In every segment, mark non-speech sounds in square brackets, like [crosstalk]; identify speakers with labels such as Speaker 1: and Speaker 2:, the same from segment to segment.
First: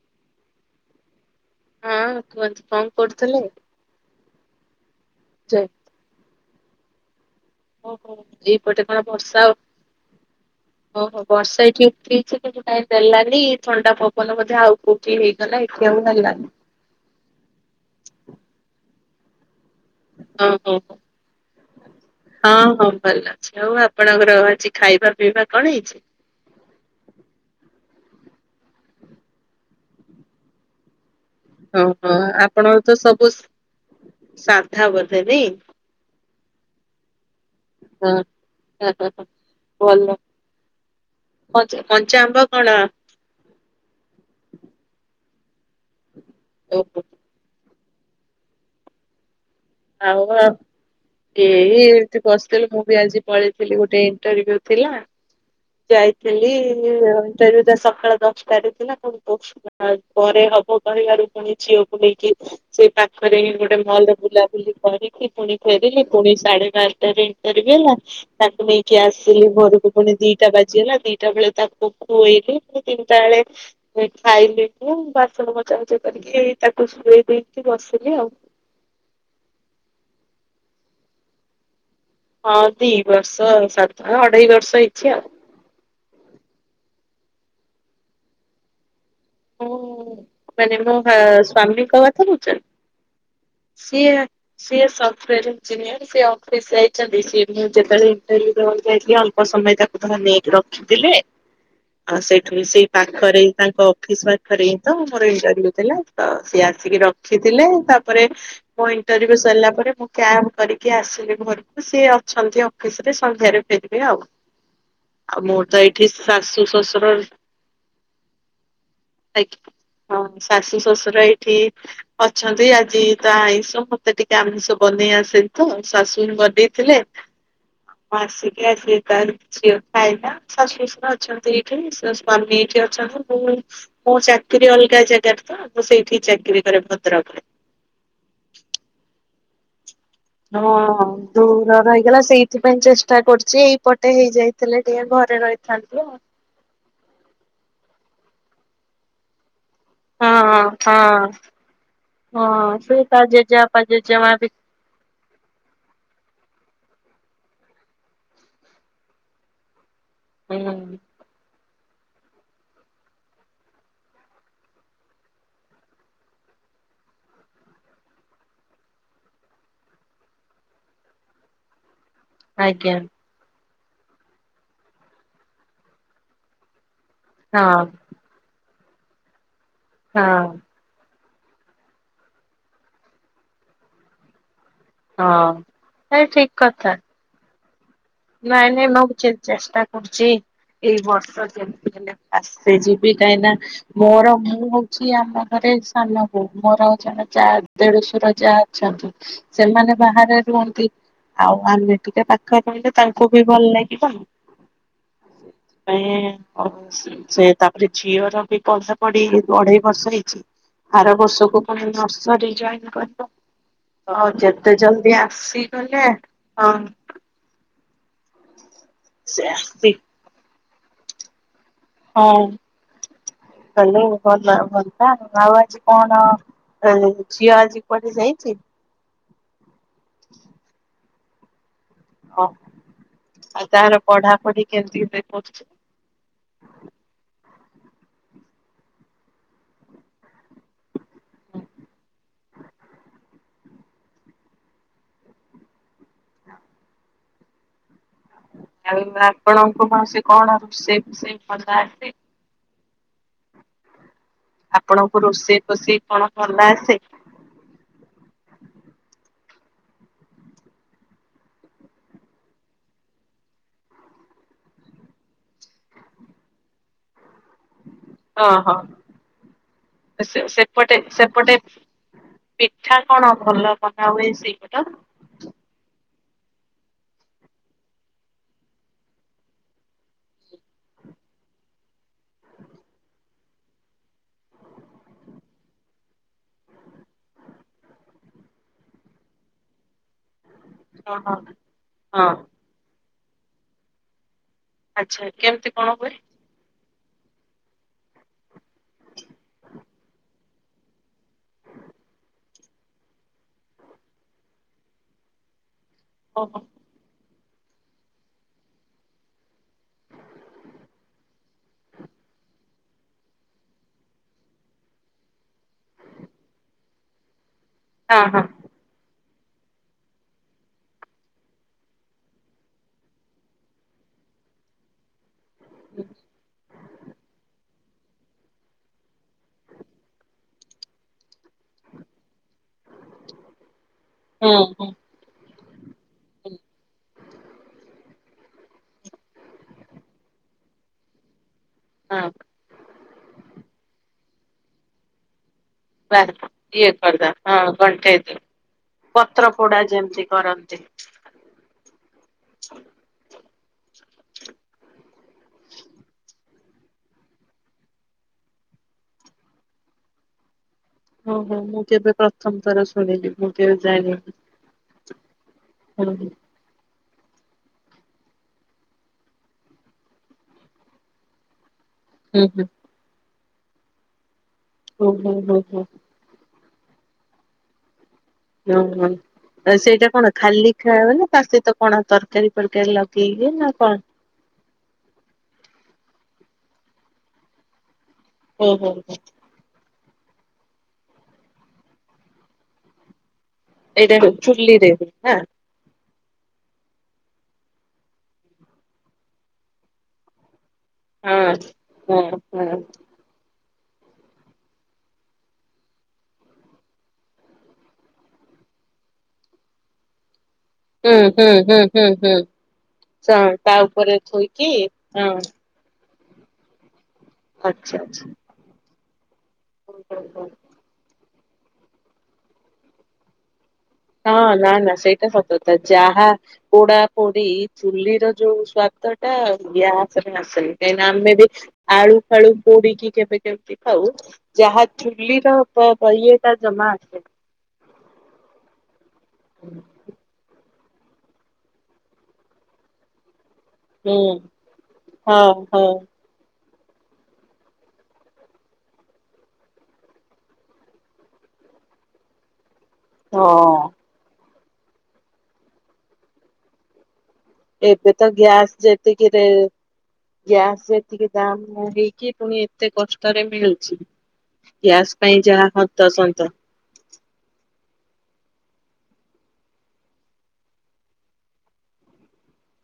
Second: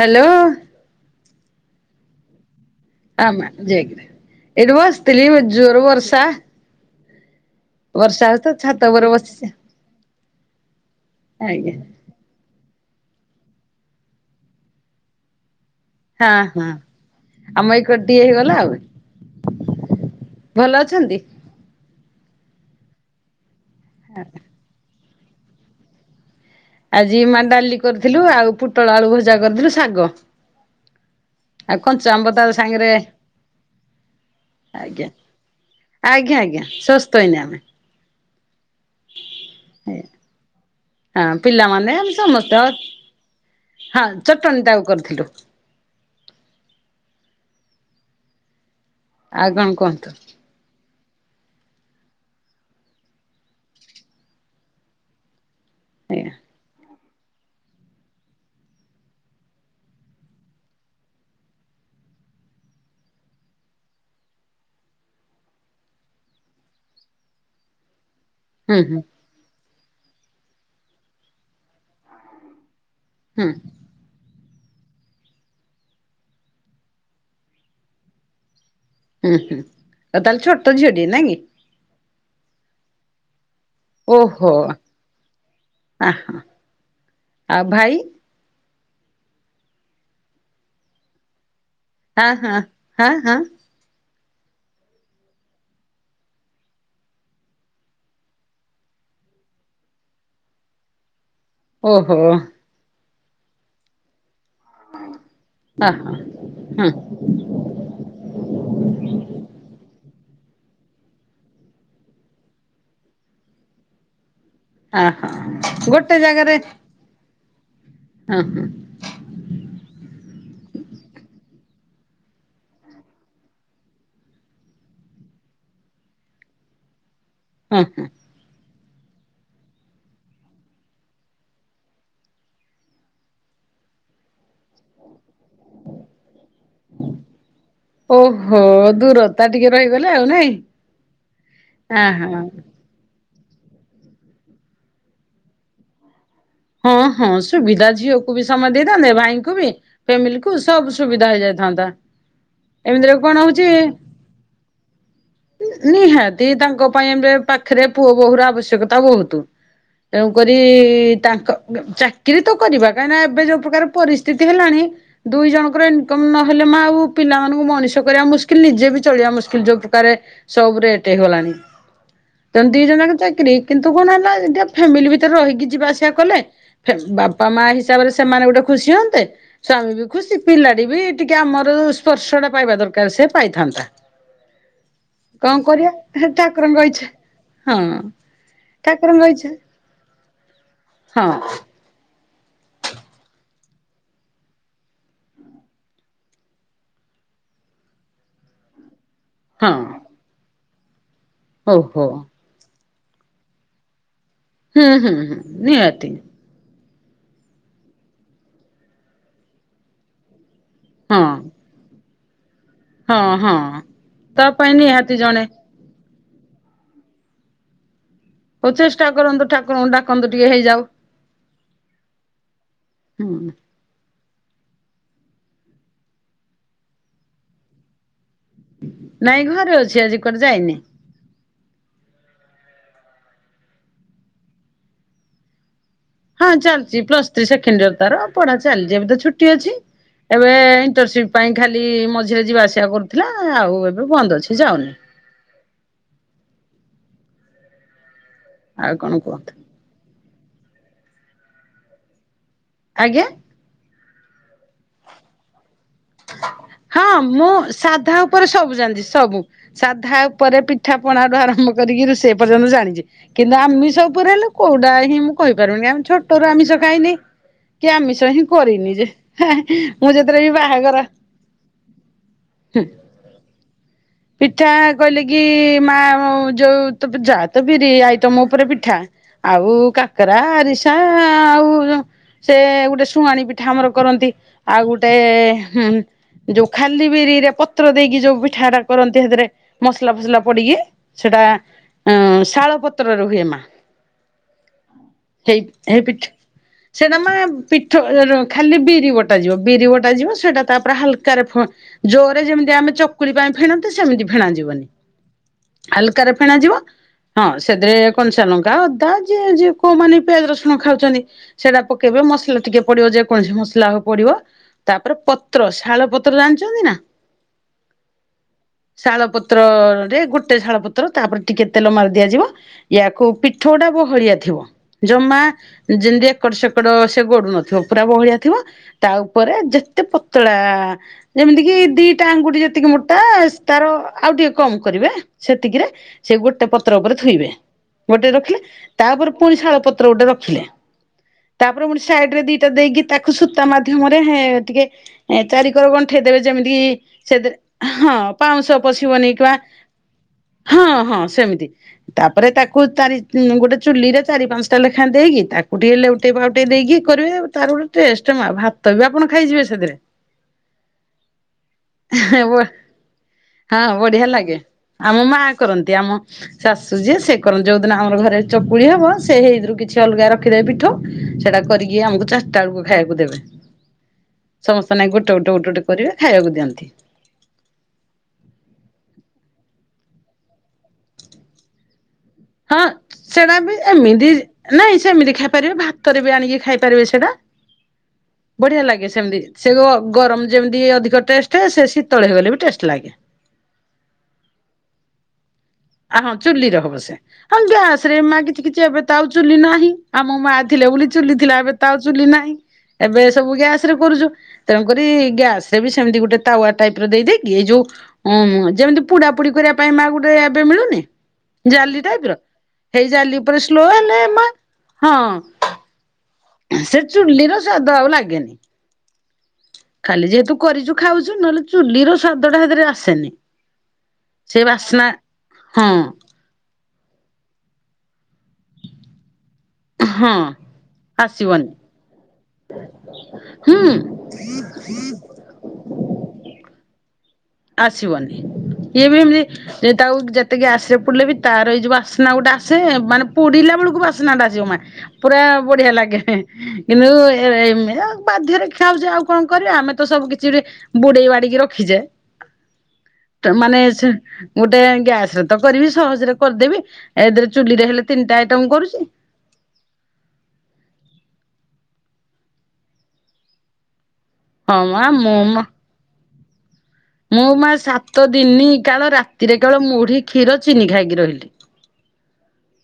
Speaker 1: Hello?
Speaker 2: ହଁ କୁହନ୍ତୁ ଙ୍କ
Speaker 1: [unintelligible] ଏଇଠି ବସୀଥିଲି
Speaker 2: ଯେ
Speaker 1: ଯୋରେ ବର୍ଷା।
Speaker 2: ଓହୋ।
Speaker 1: ବର୍ଷା ହଉଛି ତ
Speaker 2: ଏଇପଟେ
Speaker 1: ଛାତ
Speaker 2: କଣ
Speaker 1: ଉପରେ
Speaker 2: ବର୍ଷା
Speaker 1: ବସିଛି।
Speaker 2: ଓହୋ ବର୍ଷା
Speaker 1: ଆଜ୍ଞା
Speaker 2: ଏଠି ଉଠେଇଛି କିନ୍ତୁ କାଇଁ ଦେଲାନି ଥଣ୍ଡା ପବନ ବୋଧେ ଆଉ କଉଠି ହେଇଗଲା ଏଠି ଆଉ
Speaker 1: ହଁ
Speaker 2: ହେଲାନି।
Speaker 1: ହଁ ଆମ ଏଇକରେ ଟିକେ ହେଇଗଲା ଆଉ।
Speaker 2: ହଁ
Speaker 1: ଭଲ
Speaker 2: ଓହୋ
Speaker 1: ଅଛନ୍ତି?
Speaker 2: ହଁ ହଁ ଭଲ ଅଛି ଆଉ ଆପଣଙ୍କର ଆଜି ଖାଇବା ପିଇବା କଣ ହେଇଛି?
Speaker 1: ଆଜି ମା ଡାଲି କରିଥିଲୁ ଆଉ ପୁଟଳ ଆଳୁ ଭଜା କରିଥିଲୁ ଶାଗ। ଆଉ
Speaker 2: ଓହୋ
Speaker 1: କଞ୍ଚା ଆମ୍ବ ତା
Speaker 2: ଆପଣଙ୍କର
Speaker 1: ସାଙ୍ଗେରେ
Speaker 2: ତ ସବୁ ସାଧା
Speaker 1: ଆଜ୍ଞା
Speaker 2: ବୋଧେ ନାଇଁ?
Speaker 1: ଆଜ୍ଞା ଆଜ୍ଞା ସୁସ୍ତ ଏଇନେ ଆମେ।
Speaker 2: [unintelligible] ଭଲ।
Speaker 1: ହଁ
Speaker 2: କଞ୍ଚା
Speaker 1: ପିଲାମାନେ
Speaker 2: କଞ୍ଚା ଆମ୍ବ
Speaker 1: ସମସ୍ତେ
Speaker 2: କଣ
Speaker 1: ଅ, ହଁ ଚଟଣି ତାକୁ କରିଥିଲୁ।
Speaker 2: ଓ ହୋ।
Speaker 1: ଆଉ କଣ? କୁହନ୍ତୁ
Speaker 2: [inaudible] ଏଇ ଏମତି ବସିଥିଲି ମୁଁ ବି ଆଜି ପଳେଇଥିଲି ଗୋଟେ ଇଣ୍ଟରଭି୍ୟୁ ଥିଲା।
Speaker 1: ଆଜ୍ଞା
Speaker 2: ଯାଇଥିଲି ଇଣ୍ଟରଭିୟୁ ଟା ସକାଳ ଦଶଟାରେ ଥିଲା [inaudible] ପରେ ହବ କହିଲାରୁ ପୁଣି ଝିଅକୁ ନେଇକି ସେଇ ପାଖରେ ହିଁ ଗୋଟେ ମଲରେ ବୁଲା ବୁଲିକରିକି ପୁଣି ଫେରିଲି ପୁଣି ସାଢେ ବାରଟା ରେ ଇଣ୍ଟରଭିୟୁ ହେଲା ତାକୁ
Speaker 1: ହୁଁ ହୁଁ
Speaker 2: ନେଇକି ଆସ ଆସିଲି ଘରୁକୁ ପୁଣି ଦିଟା ବାଜିଗଲା ଦିଟା ବେଳେ ତାକୁ ଖୁଏଇଲି ପୁଣି ତିନିଟା ବେଳେ
Speaker 1: ହୁଁ
Speaker 2: ଵିଥ୍ ଖାଇଲି ମୁଁ ବାସନ ମଜା ମଜା କରିକି ଏଇ ତାକୁ ଶୁଏଇ ଦେଇକି ବସିଲି ଆଉ।
Speaker 1: ଉଁ ହୁଁ ଆଉ ତାହେଲେ ଛୋଟ ଝିଅଟିଏ ନାଇ କି?
Speaker 2: ହଁ ଦି ବର୍ଷ ସା
Speaker 1: ଓହୋ ଆହାଁ ଆଉ ଭାଇ?
Speaker 2: ହୋ ମାନେ ମୋ ସ୍ଵାମୀକୁ
Speaker 1: ଆ - ହାଁ - ହାଁ- ହାଁ।
Speaker 2: ସିଏ ସିଏ ସପଟୋୟାର ଇଞ୍ଜିନିୟର୍। ସେ ଅଫିସ ଯାଇଚନ୍ତି ସିଏ ମୁଁ ଯେତେବେଳେ ଇଣ୍ଟରଭିୟୁ ଦେବାକୁ ଯାଇକି ଅଳ୍ପ ସମୟ ତାକୁ ଧର ନେଇକି ରଖି ଦେଲେ,
Speaker 1: ଓହୋ
Speaker 2: ଆ ସେଇଠୁ ସେଇ ପାଖରେ ତାଙ୍କ ଅଫିସ୍ ବା ପାଖରେହିଁ ତ ମୋର ଇଣ୍ଟରଭିୟୁ ଥେଲା
Speaker 1: ଓହୋ
Speaker 2: ତ ସିଏ
Speaker 1: ହୁଁ
Speaker 2: ଆସିକି ରଖିଥିଲେ ତାପରେ ମୋ ଇଣ୍ଟରଭିୟୁ ସରିଲା ପରେ ମୁଁ କ୍ୟାବ୍ କରିକି ଆସିଲି ଘରକୁ ସିଏ ଅଛନ୍ତି ଆଉ ଅଫିସରେ ସନ୍ଧ୍ୟାରେ ଫେରିବେ ଆଉ।
Speaker 1: ଓହୋ
Speaker 2: ଆଉ ମୁଁ ତ ଏଇଠି
Speaker 1: ଗୋଟେ ଜାଗାରେ
Speaker 2: ଶାଶୁ ଶଶୁର
Speaker 1: ହଁ- ହଁ।
Speaker 2: ଆଜ୍ଞା, ହଁ ଶାଶୁଶଶୁରଏଇଠି ଅଛନ୍ତି ଆ ଆଜି ତ ଆଇଁଷ ମତେ ଟିକେ ଆମିଷ ବନେଇ ଆସେନି ତ ଶାଶୁ ହିଁ ବନେଇଥିଲେ
Speaker 1: ହଁ ହଁ
Speaker 2: ମୁଁ ଆସିକ ଆସି ତାରୁ ଝିଅ ଖାଇଲା ଶାଶୁଶଶୁର ଅଛନ୍ତି ଏଇଠି ସ-ସ୍ୱାମୀ ଏଇଠି ଅଛନ୍ତି ମୁଁ ମୋ ଚାକିରି ଅଲଗା ଜାଗାରେ ତ ମୁଁ ସେଇଠି ଚାକିରି କରେ ଭଦ୍ରକରେ।
Speaker 1: ଓହୋ ଦୂରତା ଟିକେ ରହିଗଲେ ଆଉ ନାଇଁ?
Speaker 2: ହଁ ଦୂର ରହିଗଲା
Speaker 1: ଅହୋ
Speaker 2: ସେଇଥିପାଇଁ ଚେଷ୍ଟ ଟା କରୁଚି ଏଇପଟେ ହେଇଯାଇଥିଲେ ଟିକେ ଘରେ ରହିଥାନ୍ତି ଆଉ।
Speaker 1: ହଁ ହଁ ସୁବିଧା ଝିଅକୁ ବି ସମୟ ଦେଇଥାନ୍ତେ ଭାଇଙ୍କୁ ବି ଫ୍ୟାମିଲି କୁ
Speaker 2: ହଁ
Speaker 1: ସବୁ
Speaker 2: ହଁ
Speaker 1: ସୁବିଧା ହେଇଯାଇଥାନ୍ତା
Speaker 2: ହଁ ସେ
Speaker 1: ଏମିତିରେ
Speaker 2: ତା
Speaker 1: କଣ
Speaker 2: ଜେଜେବାପା ଜେଜେମା ବି
Speaker 1: ନ-ନିହାତି ତାଙ୍କ ପାଇଁ ଏବେ ପାଖରେ ପୁଅ ବୋହୂ ର ଆବଶ୍ୟକତା ବହୁତୁ। ତେଣୁକରି
Speaker 2: ହୁଁ
Speaker 1: କ ଚାକିରି ତ କରିବା କାହିଁକି ନା ଏବେ ଯୋଉ ପ୍ରକାର ପରିସ୍ଥିତି ହେଲାଣି ଦୁଇ ଜଣଙ୍କର ଇନକମ୍ ନହେଲେ ମା ଆଉ ପିଲାମାନଙ୍କୁ ମଣିଷ କରିବା ମୁସ୍କିଲ ନିଜେ ବି ଚଳିବା ମୁସ୍କିଲ ଯୋଉ ପ୍ରକାରେ ସବୁ ରେଟେ ହେଇଗଲାଣି। ତମେ ଦି
Speaker 2: ଆଜ୍ଞା
Speaker 1: ଜଣ ଜାଙ୍କ ଚାକିରି କିନ୍ତୁ କଣ ହେଲା ଟିକେ ଫ୍ୟାମିଲି ଭିତରେ ରହିକି ଯିବା ଆସିବା କଲେ ଫେ ବା ବାପା ମା
Speaker 2: ହଁ।
Speaker 1: ହିସାବରେ ସେମାନେ ଗୋଟେ ଖୁସି ହୁଅନ୍ତେ ସ୍ୱାମୀ ବି
Speaker 2: ହଁ
Speaker 1: ଖୁସି ପିଲା ଟି ବି ଟିକେ ଆମର ସ୍ପର୍ଶ ଟା ପାଇବା ଦରକାର ସେ ପାଇଥାନ୍ତା।
Speaker 2: ହଁ
Speaker 1: କଣ କରିଆ
Speaker 2: ନାଇଁ ଠିକ
Speaker 1: ଠାକୁରଙ୍କ
Speaker 2: କଥା
Speaker 1: ଇଚ୍ଛା।
Speaker 2: ନାଇଁ ନାଇଁ ମୁଁ ବି
Speaker 1: ଠାକୁରଙ୍କ ଇଚ୍ଛା
Speaker 2: ଚେ-ଚେଷ୍ଟା କରୁଚି ଏଇ
Speaker 1: ହଁ
Speaker 2: ବର୍ଷ ଯେମତି ବି ହେଲେ ଆସି ଯିବି କାହିଁ ନା ମୋର ମୁଁ ହଉଛି ଆମ ଘରେ ସାନ ବୋହୁ ମୋର ଆଉ ଜଣେ ଯା ଦେଢଶୁର ଯା ଆ
Speaker 1: ହଁ
Speaker 2: ସେମାନେ ବାହାରେ ରୁହନ୍ତି ଆଉ ଆମେ
Speaker 1: ଓହୋ।
Speaker 2: ଟିକେ ପାଖା ପାତ୍ର ତାଙ୍କୁ ବି ଭଲ ଲାଗିବ
Speaker 1: ହୁଁ- ହୁଁ -ହୁଁ ନିହାତି
Speaker 2: ସେଥିପାଇଁ ଆଉ ତାପରେ ଝିଅର ବି ପଢା ପଢି ଅଢେଇ ବର୍ଷ ହେଇଛି। ଆର
Speaker 1: ହଁ
Speaker 2: ବର୍ଷକୁ ପୁଣି ନରସରି ଜଏନ
Speaker 1: ହଁ ହଁ।
Speaker 2: କରିବ
Speaker 1: ତା ପାଇଁ
Speaker 2: ଯେତେ ଜଲଦି
Speaker 1: ନିହାତି ଜଣେ
Speaker 2: ଆସି ଥଣ୍ଡା, ହଁ।
Speaker 1: ହଉ ଚେଷ୍ଟା
Speaker 2: ସେ
Speaker 1: କରନ୍ତୁ ଠାକୁରଙ୍କୁ
Speaker 2: ଆସିଛି
Speaker 1: ଡାକନ୍ତୁ ଟିକେ ହେଇଯାଉ
Speaker 2: ହଉଁ
Speaker 1: ହୁଁ
Speaker 2: ହ୍ୟାଲୋ ଭଲ ଭଲ ଆଉ ଆଜି କଣ ଝିଅ ଆଜି କୁଆଡେ ଯାଇଚି?
Speaker 1: ନାଇଁ ଘରେ ଅଛି ଆଜି କୁଆଡେ ଯାଇନି।
Speaker 2: ହ ଆଉ ତାର ପଢାପଢି କେମିତି [unintelligible]
Speaker 1: ହଁ ଚାଲିଛି ପ୍ଲସଥ୍ରୀ ସେକେଣ୍ଡଇୟର ତାର ପଢା ଚାଲିଛି ଏବେ ତ ଛୁଟି ଅଛି। ଏବେ ଇଣ୍ଟରନସିପ ପାଇଁ ଖାଲି ମଝିରେ ଯିବା ଆସିବା କରୁଥିଲା ଆଉ ଏବେ ବନ୍ଦ ଅଛି ଯାଉନି।
Speaker 2: ହଁ। ଆଉ
Speaker 1: କଣ କୁହନ୍ତୁ
Speaker 2: ଆପଣଙ୍କୁ ସେ କଣ ରୋଷେଇ ବୋସେଇ ଭଲ ଆସ।
Speaker 1: ଆଜ୍ଞା।
Speaker 2: ଆପଣଙ୍କୁ ରୋଷେଇ ଫୋଷେଇ କଣ କଲା ଆସେ?
Speaker 1: ହଁ ମୁଁ ସାଧା ଉପରେ ସବୁ ଜାନ୍ତି ସବୁ। ସାଧା ଉପରେ ପିଠା ପଣାଠୁ ଆରମ୍ଭ କରିକି ରୋଷେଇ ଏ ପର୍ଯ୍ୟନ୍ତ ଜାଣିଛି। କିନ୍ତୁ ଆମିଷ ଉପରେ ହେଲେ କୋଉଟା ହିଁ ମୁଁ କହିପାରୁନି ଛୋଟରୁ ଆମିଷ କାହିଁନି। କି ଆମ ମିଶଣ ହିଁ
Speaker 2: ଓହୋ
Speaker 1: କରିନି ଯେ ମୁଁ ଯେତେବେଳେ ବି ବାହାଘର
Speaker 2: ସେପଟେ ସେପଟେ ପିଠା କଣ ଭଲ ବନା ହୁଏ
Speaker 1: ପିଠା
Speaker 2: ସେଇପଟେ
Speaker 1: କହିଲେ କି ମା ଯୋଉ ତ ଯା ତ ବିରି ଆଇ ତମ ଉପରେ ପିଠା। ଆଉ କାକରା ଆରିସା ଆଉ। ସେ ଗୋଟେ ଶୁଆଣି ପିଠା ଆମର କରନ୍ତି ଆଉ ଗୋଟେ ହୁଁ ଯୋଉ ଖାଲି ବିରିରେ ପତ୍ର ଦେଇକି ଯୋଉ ପିଠା ଟା କରନ୍ତି ସେଥିରେ ମସଲା ଫସଲା ପଡିକି
Speaker 2: ହଁ
Speaker 1: ସେଟା
Speaker 2: ହଁ
Speaker 1: ଶାଳ ପତ୍ର ର ହୁଏ ମା।
Speaker 2: ଆଚ୍ଛା
Speaker 1: ହେଇ
Speaker 2: କେମିତି କଣ
Speaker 1: ହେଇ
Speaker 2: ହୁଏ
Speaker 1: ପିଠ। ସେଇଟା ମା ପିଠା ଖାଲି ବିରି ବଟାାଯିବ ବିରି ବଟା ଯିବ ସେଇଟା। ତାପରେ ହାଲକାରେ ଜୋରରେ ଯେମିତି ଆମେ ଚକୁଳି ପାଇଁ ଫେଣନ୍ତି ସେମିତି ଫିଣାଯିବନି। ଆଲକାରେ
Speaker 2: ଓହୋ
Speaker 1: ଫେଣାଯିବ। ହଁ ସେଥିରେ କଂଞ୍ଚାଲଙ୍କା ଅଦା ଯିଏ ଯ କୋଉମାନେ ପିଆଜ ରସୁଣ ଖାଉଛନ୍ତି ସେଟା ପକେଇବେ ମସଲା ଟିକେ ପଡିବ ଯେକୌଣସି ମସଲା ହବ ପଡିବ ତାପରେ ପ ପତ୍ର ଶାଳ ପତ୍ର ଜାଣିଛନ୍ତି ନା?
Speaker 2: ହଁ ହଁ।
Speaker 1: ଶାଳ ପତ୍ରରେ ଗୋଟେ ଶାଳ ପତ୍ର ତାପରେ ଟିକେ ତେଲ ମାରି ଦିଆଯିବ ୟାକୁ ପିଠଟା ବହଳିଆ ଥିବ ଜମା ଯେମିତି ଏକଡ ସେକଡ ସେ ଗୋଡୁ ନଥିବ ପୁରା ବହଳିଆ ଥିବ ତା ଉପରେ ଯେତେ ପତଳା ଯେମିତି କିି ଦିଟା ଆଙ୍ଗୁଠି ଯେତିକି ମୋଟା ତାର ଆଉ ଟିକେ
Speaker 2: ହୁଁ
Speaker 1: କମ
Speaker 2: ହୁଁ
Speaker 1: କରିବେ ସେତିକିରେ ସେ
Speaker 2: ହୁଁ
Speaker 1: ଗୋଟେ ପତ୍ର ଉପରେ ଥୋଇବେ। ଗୋଟେ ରଖିଲେ ତାପରେ ପୁଣି ଶାଳ ପତ୍ର ଗୋଟେ ରଖିଲେ ତାପରେ ପୁଣି
Speaker 2: ହଁ
Speaker 1: ସାଇଡ ରେ ଦି ସ ଦେଇକି ତାକୁ ସୂତା ମାଧ୍ୟମରେ ଟିକେ ଏ ଚାରିିକର ଗଣ୍ଠେଇ
Speaker 2: ବାସ୍
Speaker 1: ଦେବେ ଯେମିତି
Speaker 2: ଇଏ
Speaker 1: ସେ
Speaker 2: କରିଦବା
Speaker 1: ହଁ
Speaker 2: ଘଣ୍ଟେଇ ଦେ
Speaker 1: ପାଉଁଶ ପଶିବନି
Speaker 2: ପତ୍ର
Speaker 1: କିବା
Speaker 2: ପୋଡା ଯେମିତି କରନ୍ତି।
Speaker 1: ସେମିତି ତାପରେ ତାକୁ ଚାରି ଗୋଟେ ଚୁଲିରେ ଚାରି ପାଞ୍ଚଟା ଲେଖାଏଁ ଦେଇକି ତାକୁ ଟିକେ ଲେ ଲେଉଟେଇ ପାଉଟେଇ ଦେଇକି କରିବେ ଆ ତାର ଗୋଟେ ଟେଷ୍ଟ ମା ଭାତ ବି ଆପଣ ଖାଇଯିବେ ସେଥିରେ।
Speaker 2: ହଁ ହଁ ହଁ।
Speaker 1: ହେ ବଢିଆ
Speaker 2: ଜାଣିନି
Speaker 1: ଲାଗେ ଆମ ମା କରନ୍ତି
Speaker 2: ହୁଁ
Speaker 1: ଆମ
Speaker 2: ହୁଁ।
Speaker 1: ଶାଶୁ ଯିଏ ସିଏ କରନ୍ତି ଯୋଉଦିନ ଆମର ଘରେ ଚକୁଳି ହବ ସେ ହେଇଥିରୁ କିଛି ଅଲଗା ରଖିଦେବେ ପିଠଉ ସେଟା କରିକି ଇଏ ଆମକୁ
Speaker 2: ହୁଁ
Speaker 1: ଚାରିଟା
Speaker 2: ହୁଁ।
Speaker 1: ବେଳକୁ ଖାଇବାକୁ ଦେବେ ସମସ୍ତେ
Speaker 2: ଓ
Speaker 1: ନାଗି ଗୋଟେ
Speaker 2: ହୋ
Speaker 1: ଗୋଟେ
Speaker 2: ହୋ
Speaker 1: ଗୋଟେ
Speaker 2: ହୋ
Speaker 1: ଗୋଟେ କରିବେ ଖାଇବାକୁ ଦିଅନ୍ତି।
Speaker 2: ଓହୋ ଆଉ ସେଇଟା କଣ ଖାଲି ଖାଇବ ନା ତା ସହିତ କଣ ତର ତରକାରୀ
Speaker 1: ହଁ
Speaker 2: ଫରକାରୀ ଲଗେଇକି
Speaker 1: ସେଟା
Speaker 2: ନା
Speaker 1: ବି
Speaker 2: କଣ?
Speaker 1: ଏମିତି ନାଇଁ ସେମିତି ଖାଇପାରିବେ ଭାତରେ ବି ଆଣିକି ଖାଇ ପାରିବେ ସେଟା ବଢିଆ
Speaker 2: ଓହୋ
Speaker 1: ଲାଗେ
Speaker 2: ହୋ
Speaker 1: ସେମିତି। ସେ ଗରମ ଯେମିତି ଅଧିକ ଟେଷ୍ଟ ସେ ଶୀତଳ ହେଇଗଲେ ବି ଟେଷ୍ଟ ଲାଗେ।
Speaker 2: ଏଇଟା ଚୁଲ୍ଲିରେ ହୁଏ ନାଁ?
Speaker 1: ଆ ହଁ ଚୁଲିରେ ହବ ସେ। ହ ଗ୍ୟାସ ରେ ମା କିଛି କିଛି ଏବେତାଉ ନାହିଁ ଆମ ମା ଥିଲେ ବୁଲି ଚୁଲି ଥିଲା ଏବେ ତ ଆଉ
Speaker 2: ହଁ
Speaker 1: ଚୁଲି ନାହିଁ
Speaker 2: ହଁ
Speaker 1: ଏବେ ସବୁ ଗ୍ୟାସ ରେ କରୁଛୁ। ତେଣୁକରି ଗ୍ୟାସ ରେ ବି ସେମିତି ଗୋଟେ ତାୱା ଟାଇପ ର ଦେଇଦକି ଏଇ ଯୋଉ ଉଁ ମ ଯେମିତି ପୁଡା ପୁଡି କରିବା ପାଇଁ ମା ଗୁଟେ ଏବେ ମିଳୁନି
Speaker 2: ହୁଁ ହୁଁ ହୁଁ
Speaker 1: ଜାଲି
Speaker 2: ହୁଁ
Speaker 1: ଟାଇପ
Speaker 2: ହୁଁ
Speaker 1: ର ହେଇ ଜାଲି ଉପରେ ସ୍ଲୋ ହେଲେ ମା ହଁ ସେ ଚୁଲିର ସ୍ଵାଦ
Speaker 2: ଆଚ୍ଛା
Speaker 1: ଆଉ ଲାଗେନି। ଖାଲି
Speaker 2: ଆଚ୍ଛା।
Speaker 1: ଯେହେତୁ କରିଛୁ ଖାଉଛୁ ନହେଲେ ଚୁଲି ର ସ୍ଵାଦ ଟା ହେଥିରେ ଆସେନି।
Speaker 2: ହଁ
Speaker 1: ସେ
Speaker 2: ନା ନା
Speaker 1: ବାସ୍ନା
Speaker 2: ସେଇଟା ସତକଥା
Speaker 1: ହଁ
Speaker 2: ଯାହା ପୋଡା ପୋଡି ଚୁଲିର ଯୋଉ ସ୍ଵାଦଟା ଗ୍ୟାସରେ
Speaker 1: ହଁ
Speaker 2: ଆସେନି କାହିଁକିନା ଆମେ ବି
Speaker 1: ଆସିବନି
Speaker 2: ଆଳୁ ଫାଳୁ ପୋଡିକି କେବେ କେମିତି
Speaker 1: ହୁଁ
Speaker 2: ଖାଉ। ଯାହା ଚୁଲିର ବଏ ତା ଜମା ଆସେନି।
Speaker 1: ଆସିବନି ଇଏ ବି ଏମିତି ତାକୁ ଯେତେ ଗ୍ୟାସରେ ପୁଡିଲେ ବି ତାର ଏଇ ଯୋଉ ବାସ୍ନା ଗୁଟେ ଆସେ ମାନେ ପୁଡିଲା ବେଳକୁ କୁ
Speaker 2: ହୁଁ
Speaker 1: ବାସ୍ନା ଟା ଆସିବ ମା ପୁରା
Speaker 2: ହଁ ହଁ
Speaker 1: ବଢିଆ ଲାଗେ। କିନ୍ତୁ ଏ ବାଧ୍ୟରେ ଖିଆହଉଛି ଆଉ କଣ କରିବା ଆମେ ତ ସବୁ କିଛି ବୁଡେଇ ବାଡିକି ରଖିଛେ। ମାନେ
Speaker 2: ହଁ
Speaker 1: ସେ ଗୁଟେ ଗ୍ୟାସରେ ତ କରିବି ସହଜରେ କରିଦେବି। ଏଇଥେରେ ଚୁଲିରେ ହେଲେ ତିନିଟା ଆଇଟମ କରୁଛି।
Speaker 2: ସେ। ଗ୍ୟାସ ଏତିକି ଦାମ ନ ହେଇକି ପୁଣି ଏତେ କଷ୍ଟରେ ମିଳୁଛି।
Speaker 1: ହଁ ମା
Speaker 2: ଗ୍ୟାସ
Speaker 1: ମୁଁ
Speaker 2: ପାଇଁ
Speaker 1: ମ
Speaker 2: ଯାହା ହନ୍ତସନ୍ତ।
Speaker 1: ମୁଁ ମା ସାତ ଦିନି କାଳ ରାତିରେ କେଳ ମୁଢି କ୍ଷୀର ଚିନି ଖାଇକି ରହିଲି।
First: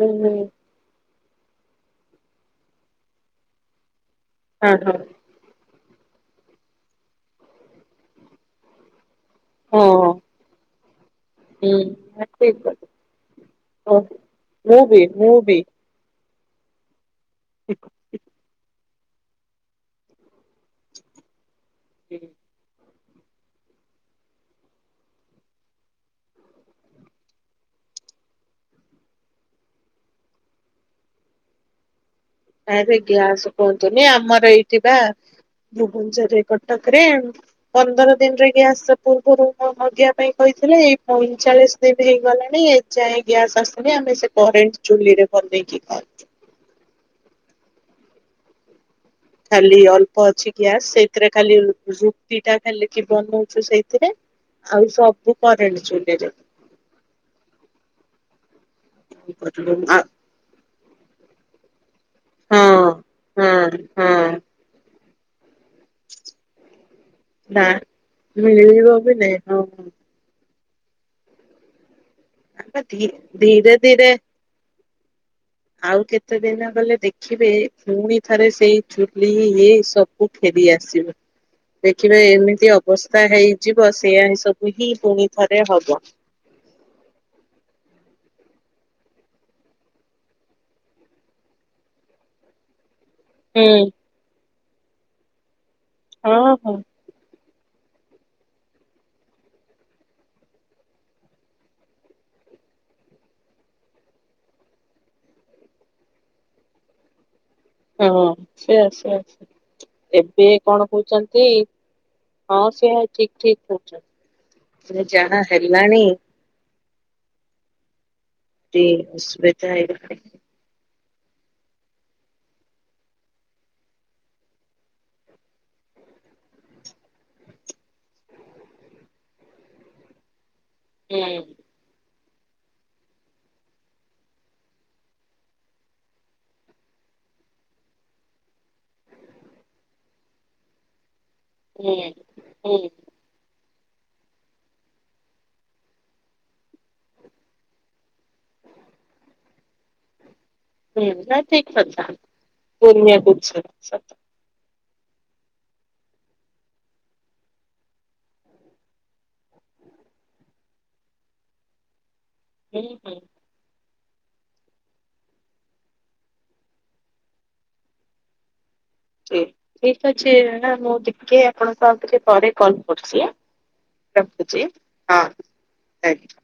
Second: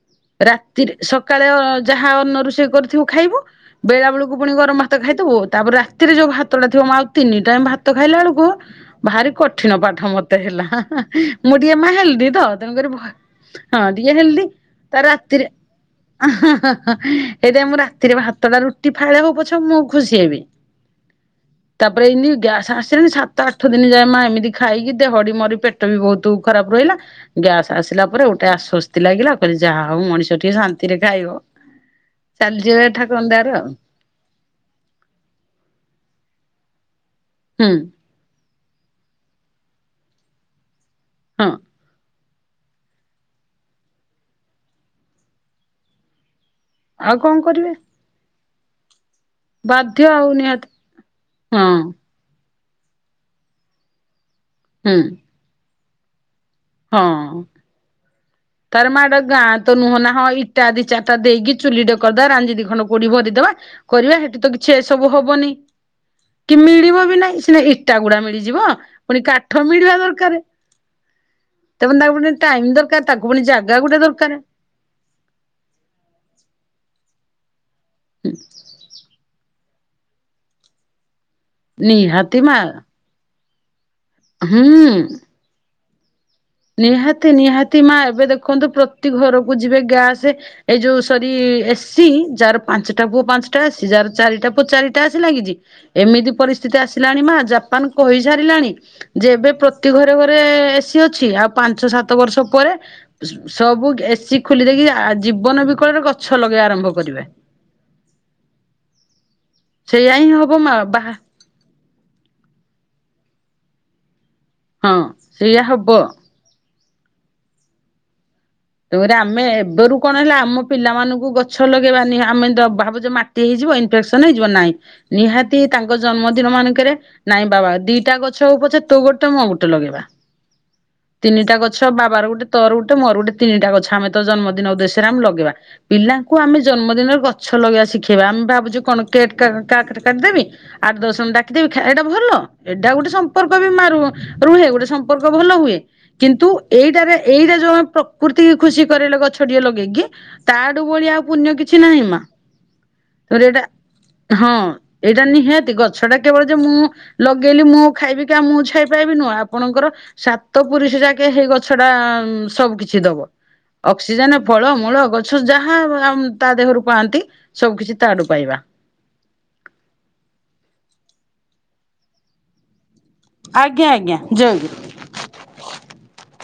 Speaker 2: ହୁଁ ହୁଁ।
Speaker 1: ରାତିରେ ସକାଳେ ଯାହା ଅନ୍ନ ରୋଷେଇ କରିଥିବୁ ଖାଇବୁ। ବେଳେ ବେଳକୁ ପୁଣି
Speaker 2: ହଁ
Speaker 1: ଗରମ
Speaker 2: ହଁ
Speaker 1: ଭାତ ଖାଇଥବୁ ତାପରେ ରା ରେ ଯୋଉ ଭାତଟା ଥିବ ମା ଆଉ ତିନି ଟାଇମ ଭାତ ଖାଇଲା ବେଳକୁ ଭାରି କ କଠିନ ପାଠ
Speaker 2: ହଁ
Speaker 1: ମତେ ହେଲା ମୁଁ ଟିକେ
Speaker 2: ହୁଁ
Speaker 1: ମା ହେଲଦି ତ
Speaker 2: ଠିକ
Speaker 1: ତେଣୁକରି ହଁ
Speaker 2: କଥା
Speaker 1: ଟିକେ ହେଲଦି
Speaker 2: ମୁଁ
Speaker 1: ତ
Speaker 2: ବି ମୁଁ
Speaker 1: ରାତିରେ
Speaker 2: ବି
Speaker 1: ହେଇତିପାଇଁ ମୁଁ ରାତ ରାତିରେ ଭାତଟା ରୁଟି ଫାଳେ ହଉ ପଛେ ମୁଁ ଖୁସି ହେବି ତାପରେ ଏତି ଗ୍ୟା ଆ ସେତି ସାତ ଆଠ ଦିନ ଯାଏ ମା ଏମିତି ଖାଇକି ଦେହଟି ମୋର ପେଟ ବି ବହୁତ ଖରାପ ରହିଲା। ଗ୍ୟାସ୍ ଆସିଲା ପରେ ଗୋଟେ ଆସ୍ଵସ୍ତି ଲାଗିଲା କହିଲି ଯାହା ହଉ ମଣିଷ ଟିକେ ଶାନ୍ତିରେ ଖାଇବ। ଚାଲିଯିବ ଏ
Speaker 2: ଆରେ
Speaker 1: ଠାକୁରଙ୍କ
Speaker 2: ଗ୍ୟାସ୍
Speaker 1: ଦୟାରୁ ଆଉ।
Speaker 2: କୁହନ୍ତୁନି ଆମର ଏଇଠିବା ଭୁବନେଶ୍ଵରରେ କଟକରେ
Speaker 1: ହୁଁ
Speaker 2: ପନ୍ଦର ଦିନରେ ଗ୍ୟାସ ପୂର୍ବରୁ ମଗେଇିବା ପାଇଁ କହିଥିଲି ଏଇ
Speaker 1: ହଁ
Speaker 2: ପଇଁଚାଳିଶ ଦିନ ହେଇଗଲାଣି ଏ ଯାଏଁ ଗ୍ୟାସ୍ ଆସୁନି। ଆମେ ସେ କରେଣ୍ଟ ଚୁଲିରେ ବନେଇକି ଖାଉଛୁ।
Speaker 1: ଆଉ କଣ କରିବେ।
Speaker 2: ଖାଲି
Speaker 1: ବାଧ୍ୟ
Speaker 2: ଅଳ୍ପ
Speaker 1: ଆଉ
Speaker 2: ଅଛି
Speaker 1: ନିହାତି
Speaker 2: ଗ୍ୟାସ୍ ସେଇଥିରେ ଖାଲି
Speaker 1: ହଁ
Speaker 2: ରୁ ଟିଟା ଖାଲିକି ବନଉଛୁ ସେଇଥିରେ ଆଉ
Speaker 1: ହୁଁ
Speaker 2: ସବୁ କରେଣ୍ଟ ଚୁଲିରେ।
Speaker 1: ହଁ ତାର ମା ଗାଁ ତ ନୁହଁ
Speaker 2: ଆ
Speaker 1: ନା ହଁ ଇଟା ଦି ଚାରିଟା ଦେଇକି ଚୁଲିଟେ କରିଦେବା ରାଞ୍ଜି ଦି ଖଣ୍ଡ
Speaker 2: ହଁ
Speaker 1: କୋଡି ଭରିଦବା।
Speaker 2: ହଁ
Speaker 1: କରିବା
Speaker 2: ହଁ
Speaker 1: ସେଠି ତ କିଛି ଏସବୁ ହବନି। କି ମିଳିବ ବି ନାଇଁ ସିନା
Speaker 2: ନା।
Speaker 1: ଇଟା ଗୁଡା ମିଳିଯିବ
Speaker 2: ମିଳିବ ବି
Speaker 1: ପୁଣି
Speaker 2: ନାଇଁ ହଁ
Speaker 1: କାଠ ମିଳିବା ଦରକାର। ତାପରେ ତାକୁ ପୁଣି ଟାଇମ୍ ଦରକାର ତାକୁ ପୁଣି
Speaker 2: ଧୀରେ
Speaker 1: ଜାଗା ଗୋଟେ
Speaker 2: ଧୀରେ
Speaker 1: ଦରକାର।
Speaker 2: ଆଉ କେତେ ଦିନ ଗଲେ ଦେଖିବେ ପୁଣି ଥରେ ସେଇ ଚୁ ହେଇ ହେଇ ସବୁ ଫେରି ଆସିବ। ଦେଖିବେ
Speaker 1: ନିହାତି ମା
Speaker 2: ଏମିତି ଅବସ୍ଥା ହେଇ ଯିବ ସେଇଆ ସବୁ ହିଁ
Speaker 1: ହୁଁ
Speaker 2: ପୁଣି ଥରେ ହବ।
Speaker 1: ନିହାତି ନିହାତି ମା ଏବେ ଦେଖନ୍ତୁ ପ୍ରତି ଘରକୁ ଯିବେ ଗ୍ୟାସ ଏଇ ଯୋଉ ସରି ଏସି ଯାର ପାଞ୍ଚଟା ପୁଅ ପାଞ୍ଚଟା
Speaker 2: ହୁଁ
Speaker 1: ଏସି ଯାର ଚାରିଟା ପୁଅ ଚାରିଟା ଏସି ଲାଗିଛି। ଏମିତି
Speaker 2: ହଁ ହଁ
Speaker 1: ପରିସ୍ଥିତି ଆସି ଲାଣି ମା ଜାପାନ କହିସାରିଲାଣି ଯେ ଏବେ ପ୍ରତି ଘରେ ଘରେ ଏସି ଅଛି। ଅଛି ଆଉ ପାଞ୍ଚ ସାତ ବର୍ଷ ପରେ ସବୁ ଏସିି ଖୋଲି ଦେଇକି ଜୀବନ ବିକଳରେ ଗଛ ଲଗେଇବା ଆରମ୍ଭ କରିବା।
Speaker 2: ହଁ ସେ ଆସ ଆସ
Speaker 1: ସେଇଆ ହିଁ
Speaker 2: ଏବେ
Speaker 1: ହବ ମା
Speaker 2: କଣ
Speaker 1: ବା
Speaker 2: କହୁଛନ୍ତି। ହଁ ସେୟା ହିଁ ଠିକ୍ ଠିକ୍ କହୁଛ।
Speaker 1: ହଁ
Speaker 2: ସେ ଯାହା
Speaker 1: ସେଇଆ ହବ।
Speaker 2: ହେଲାଣି ଟି
Speaker 1: ତରେ ଆମେ
Speaker 2: ଅସୁବିଧା
Speaker 1: ଏବେରୁ କଣ
Speaker 2: ହେଇଗଲାଣି।
Speaker 1: ହେଲା ଆମ ପିଲାମାନଙ୍କୁ ଗଛ ଲଗେଇବାନି ଆମେ ଭାବୁଛେ ମାଟି ହେଇଯିବ ଇନଫେକ୍ସନ ହେଇଯିବ ନାହିଁ। ନିହାତି ତାଙ୍କ ଜନ୍ମଦିନ ମାନଙ୍କରେ ନାଇଁ ବାବା ଦିଟା ଗଛ ହେଉ ପଛ ତୁ ଗୋଟେ ମୁଁ ଗୋଟେ ଲଗେଇବା।
Speaker 2: ହୁଁ
Speaker 1: ତିନିଟା ଗଛ ବାବାର ଗୋଟେ ତୋର ଗୋଟେ ମୋର ଗୋଟେ। ତିନିଟା ଗଛ ଆମେ ତୋ ଜନ୍ମଦିନ ଉଦ୍ଦେଶ୍ୟରେ ଆମେ ଲଗେଇବା। ପିଲାଙ୍କୁ ଆମେ ଜନ୍ମଦିନରେ ଗଛ ଲଗେଇବା ଶିଖେଇବା ଆମେ ଭାବୁଛୁ କଣ କେ କେକ କାଟି ଦେବି। ଆଠ ଦଶ ଜଣଙ୍କୁ ଡାକିଦେବି। ଏଟା
Speaker 2: ହୁଁ
Speaker 1: ଭଲ
Speaker 2: ହୁଁ
Speaker 1: ଏଇଟା ଗୋଟେ ସମ୍ ସମ୍ପର୍କ ବି ମ [unintelligible] ରୁହେ ଗୋଟେ ସମ୍ପର୍କ ଭଲ ହୁଏ। କିନ୍ତୁ ଏଇଟାରେ ଏଇଟା ଯୋଉ ଆମ ପ୍ରକୃତିକୁ ଖୁସି କରଇଲେ ଗଛଟିଏ ଲଗେଇକି
Speaker 2: ହୁଁ
Speaker 1: ତାଠୁବଳି ଆଉ
Speaker 2: ନା
Speaker 1: ପୁଣ୍ୟ
Speaker 2: ଠିକ
Speaker 1: କିଛି ନାହିଁ
Speaker 2: କଥା
Speaker 1: ମା।
Speaker 2: ପୂର୍ଣ୍ଣିମାକୁ
Speaker 1: ତାପରେ ଏଟା
Speaker 2: ଛାଡ଼ ସତ
Speaker 1: ହଁ ଏଇଟା ନିହାତି ଗଛଟା କେବଳ ଯେ ମୁଁ ଲଗେଇଲି ମୁଁ ଖାଇବି କି ମୁଁ ଛାଇ ପାଇବି ନୁହଁ ଆପଣଙ୍କର ସାତ ପୁରୁଷ ଯାକେ ହେଇ ଗଛଟା ସବୁ
Speaker 2: ହୁଁ
Speaker 1: କିିଛି
Speaker 2: ହୁଁ
Speaker 1: ଦବ। ଅକ୍ସିଜେନ ଫଳ ମୂଳ ଗଛ ଯାହା ତା ଦେହରୁ ପାଆନ୍ତି। ସବୁ କିିଛି ତା ଆଡୁ ପାଇବା।
Speaker 2: ଠିକ ଅଛି। [unintelligible] ମୁଁ ଟିକେ ଆପଣଙ୍କ ଆଉ ଟିକ୍‌ ପରେ କଲ୍ କରୁଛି।
Speaker 1: ଆଜ୍ଞା ଆଜ୍ଞା ଜୟ
Speaker 2: ରଖୁଛି
Speaker 1: ଗୁରୁ।
Speaker 2: ହଁ ଆଜ୍ଞା।